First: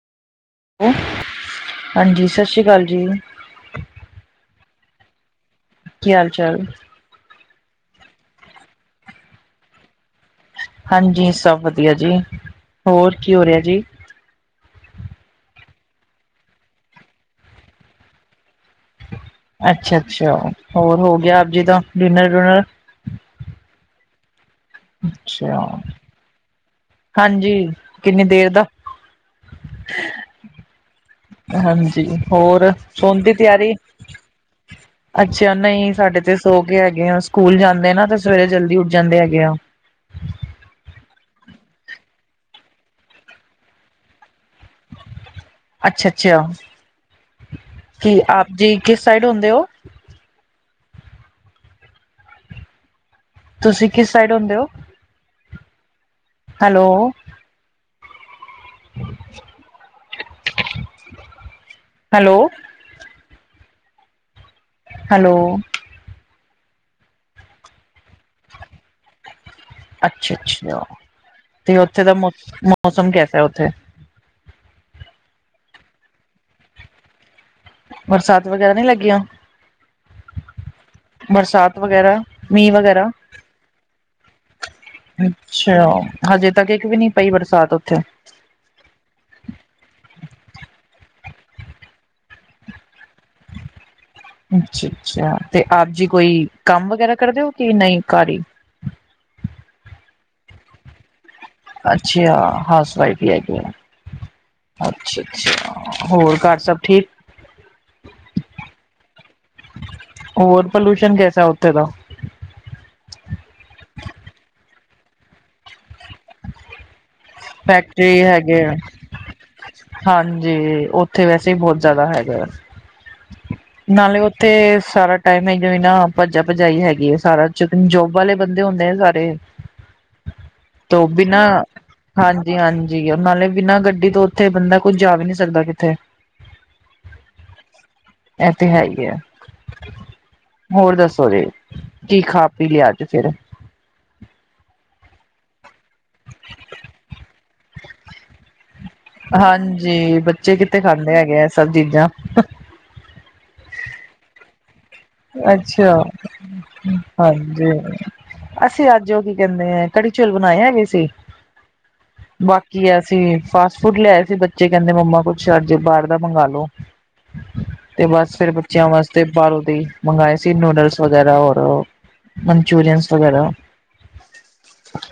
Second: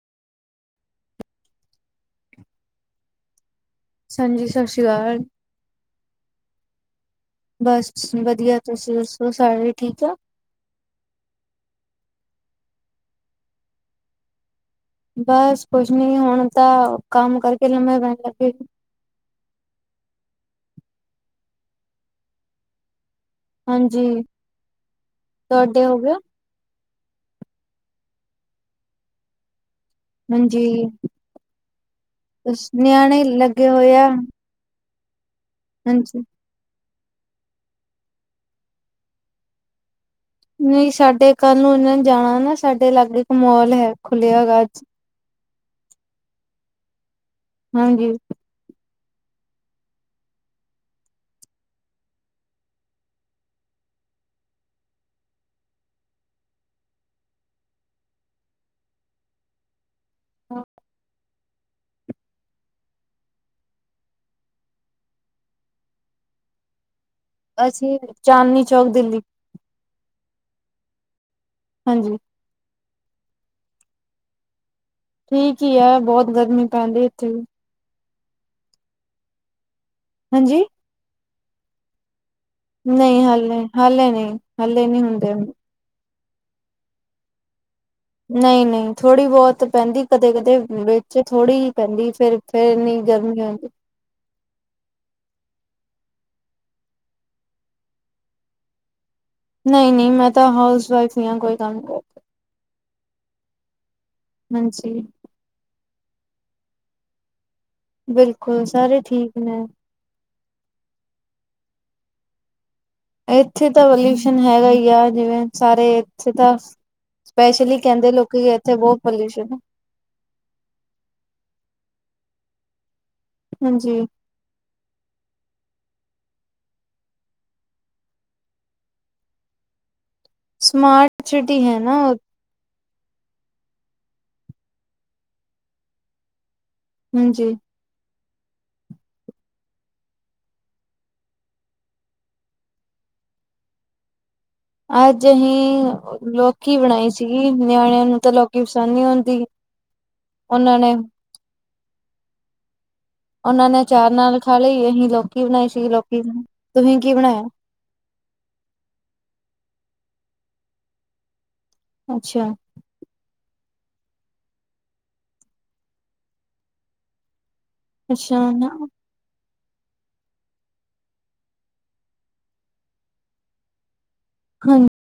ਹੈ ਹਾਂਜੀ, ਸਤਿ ਸ਼੍ਰੀ ਅਕਾਲ ਜੀ। ਹਾਂਜੀ ਸਤਿ ਸ਼੍ਰੀ ਅਕਾਲ। ਕੀ ਹਾਲ ਚਾਲ। ਬਸ ਵਧੀਆ ਤੁਸੀਂ ਦੱਸੋ ਸਾਰੇ ਠੀਕ ਆ। ਹਾਂਜੀ, ਸਭ ਵਧੀਆ ਜੀ, ਹੋਰ ਕੀ ਹੋ ਰਿਹਾ ਜੀ? ਬਸ ਕੁਛ ਨੀ ਹੁਣ ਤਾਂ ਕੰਮ ਕਰਕੇ ਲੰਮੇ ਪੈਣ ਲੱਗੇ। ਅੱਛਾ ਅੱਛਾ ਹੋਰ ਹੋ ਗਿਆ ਆਪ ਜੀ ਦਾ ਡਿਨਰ ਡੁਨਰ। ਹਾਂਜੀ ਅੱਛਾ ਤੁਹਾਡੇ ਹੋ ਗਏ ਹਾਂਜੀ ਕਿੰਨੀ ਦੇਰ ਦਾ ਹਾਂਜੀ ਹਾਂਜੀ ਹੋਰ ਬਸ ਸੋਣ ਨਿਆਣੇ ਦੀ ਲੱਗੇ ਤਿਆਰੀ। ਹੋਏ ਆ ਅੱਛਾ ਨਹੀਂ ਸਾਡੇ ਹਾਂਜੀ ਤੇ ਸੋ ਕੇ ਹੈਗੇ ਆ ਸਕੂਲ ਜਾਂਦੇ ਨਾ ਤੇ ਸਵੇਰੇ ਜਲਦੀ ਉੱਠ ਜਾਂਦੇ ਹੈਗੇ ਆ। ਨਹੀਂ ਸਾਡੇ ਕੱਲ ਨੂੰ ਇਹਨਾਂ ਨੇ ਜਾਣਾ ਨਾ ਸਾਡੇ ਲਾਗੇ ਇੱਕ ਮੋਲ ਹੈ ਖੁੱਲਿਆ ਗਾ ਅੱਜ ਅੱਛਾ, ਅੱਛਾ ਹਾਂਜੀ ਕੀ ਆਪ ਜੀ ਕਿਸ ਸਾਈਡ ਹੁੰਦੇ ਹੋ? ਤੁਸੀਂ ਕਿਸ ਸਾਈਡ ਹੁੰਦੇ ਹੋ ਹੈਲੋ। ਹਮ ਹਾਂ ਹੈਲੋ ਹੈਲੋ ਅਸੀਂ ਚਾਂਦਨੀ ਚੌਕ ਦਿੱਲੀ ਅੱਛਾ, ਅੱਛਾ ਤੇ ਉੱਥੇ ਦਾ ਹਾਂਜੀ ਮੌਸਮ ਕੈਸਾ ਉੱਥੇ ਠੀਕ ਹੀ ਹੈ ਬਹੁਤ ਗਰਮੀ ਪੈਂਦੀ ਇੱਥੇ ਵੀ ਬਰਸਾਤ ਵਗੈਰਾ ਨਹੀਂ ਲੱਗੀਆਂ? ਹਾਂਜੀ ਬਰਸਾਤ ਵਗੈਰਾ ਮੀਂਹ ਵਗੈਰਾ ਨਹੀਂ ਹਾਲੇ ਹਾਲੇ ਨਹੀਂ ਹਾਲੇ ਨਹੀਂ ਹੁੰਦੇ ਉਹ ਤੇ ਉਹ ਹਜੇ ਤੱਕ ਇੱਕ ਵੀ ਨੀ ਪਈ ਬਰਸਾਤ ਉੱਥੇ ਨਹੀਂ ਨਹੀਂ ਥੋੜ੍ਹੀ ਬਹੁਤ ਪੈਂਦੀ ਕਦੇ ਕਦੇ ਵਿੱਚ ਥੋੜ੍ਹੀ ਹੀ ਪੈਂਦੀ ਫਿਰ ਫਿਰ ਇੰਨੀ ਗਰਮੀ ਹੁੰਦੀ। ਅੱਛਾ ਅੱਛਾ ਤੇ ਆਪ ਜੀ ਕੋਈ ਕੰਮ ਵਗੈਰਾ ਕਰਦੇ ਹੋ ਕਿ ਨਹੀਂ ਘਰ ਹੀ ਨਹੀਂ ਨਹੀਂ ਮੈਂ ਤਾਂ ਹਾਊਸ ਵਾਈਫ ਹੀ ਹਾਂ ਕੋਈ ਕੰਮ ਕਰ ਅੱਛਾ ਹਾਊਸ ਵਾਈਫ ਹੀ ਹੈਗੀ ਆ ਹਾਂਜੀ ਅੱਛਾ ਅੱਛਾ ਹੋਰ ਘਰ ਸਭ ਠੀਕ? ਬਿਲਕੁਲ ਸਾਰੇ ਠੀਕ ਨੇ। ਹੋਰ ਪੋਲਊਸ਼ਨ ਕੈਸਾ ਉਥੇ ਦਾ ਇੱਥੇ ਤਾਂ ਪੋਲਿਊਸ਼ਨ ਹੈਗਾ ਈ ਆ ਜਿਵੇਂ ਸਾਰੇ ਇੱਥੇ ਤਾਂ ਸਪੈਸ਼ਲੀ ਕਹਿੰਦੇ ਫੈਕਟਰੀ ਲੋਕੀ ਹੈਗੇ ਇੱਥੇ ਆ ਬਹੁਤ ਪੋਲਿਊਸ਼ਨ ਆ ਹਾਂਜੀ ਉੱਥੇ ਵੈਸੇ ਹੀ ਬਹੁਤ ਜ਼ਿਆਦਾ ਹੈਗਾ ਆ ਹਾਂਜੀ ਨਾਲੇੇ ਉਥੇ ਤੇ ਸਾਰਾ ਟਾਈਮਮਿੰਗ ਵੀ ਨਾ ਭੱਜਾ ਭਜਾਈ ਹੈਗੀ ਹੈ ਸਾਰਾ ਜੋਬ ਵਾਲੇ ਬੰਦੇ ਹੁੰਦੇ ਨੇ ਸਾਰੇ ਤੋ ਸਮਾਰਟ ਬੀ ਨਾ, ਸਿਟੀ ਹੈ ਨਾ ਹਾਂਜੀ। ਜੀ ਹਾਂਜੀ ਨਾਲੇ ਬਿਨਾਂ ਗੱਡੀ ਤੋਂ ਉੱਥੇ ਬੰਦਾ ਕੁੱਝ ਜਾ ਵੀ ਨੀ ਸਕਦਾ ਕਿੱਥੇ ਹਾਂਜੀ। ਐ ਤੇ ਹੇ ਈ ਐ। ਹੋਰ ਦੱਸੋ ਜੀ ਕੀ ਖਾ ਪੀ ਲੇਯਾ ਆਂਜ ਫੇਰ? ਅੱਜ ਅਸੀਂ ਲੋਕੀ ਬਣਾਈ ਸੀਗੀ ਨਿਆਣਿਆਂ ਨੂੰ ਤਾਂ ਲੋਕ ਹਾਂਜੀ ਬੱਚੇ ਉਹਨਾਂ ਕਿੱਥੇ ਨੇ ਖਾਂਦੇ ਹੈਗੇ ਆ ਸਭ ਚੀਜ਼ਾਂ। ਉਹਨਾਂ ਨੇ ਚਾਰ ਨਾਲ ਖਾ ਲਈ ਅਸੀਂ ਲੋਕ ਅੱਛਾ, ਬਣਾਇਆ? ਹਾਂਜੀ। ਅਸੀਂ ਅੱਜ ਉਹ ਕੀ ਕਹਿੰਦੇ ਆ ਕੜੀ ਚੋਲ ਬਣਾਏ ਹੈਗੇ ਸੀ ਅੱਛਾ, ਬਾਕੀ ਕੀ ਅਸੀਂ ਫਾਸਟ ਫੂਡ ਲਿਆਏ ਸੀ ਬੱਚੇ ਕਹਿੰਦੇ ਮੰਮਾ ਕੁੱਛ ਅੱਜੇ ਬਾਹਰ ਦਾ ਮੰਗਾਲੋ। [inaudible] ਤੇ ਬਸ ਫੇਰ ਬੱਚਿਆਂ ਵਾਸਤੇ ਬਾਹਰੋਂ ਦੀ ਮੰਗਾਏ ਸੀ ਨੂਡਲਸ ਵਗੈਰਾ ਹੋਰ, ਮਨਚੂਰੀਅਨਸ ਵਗੈਰਾ। ਹਾਂਜੀ।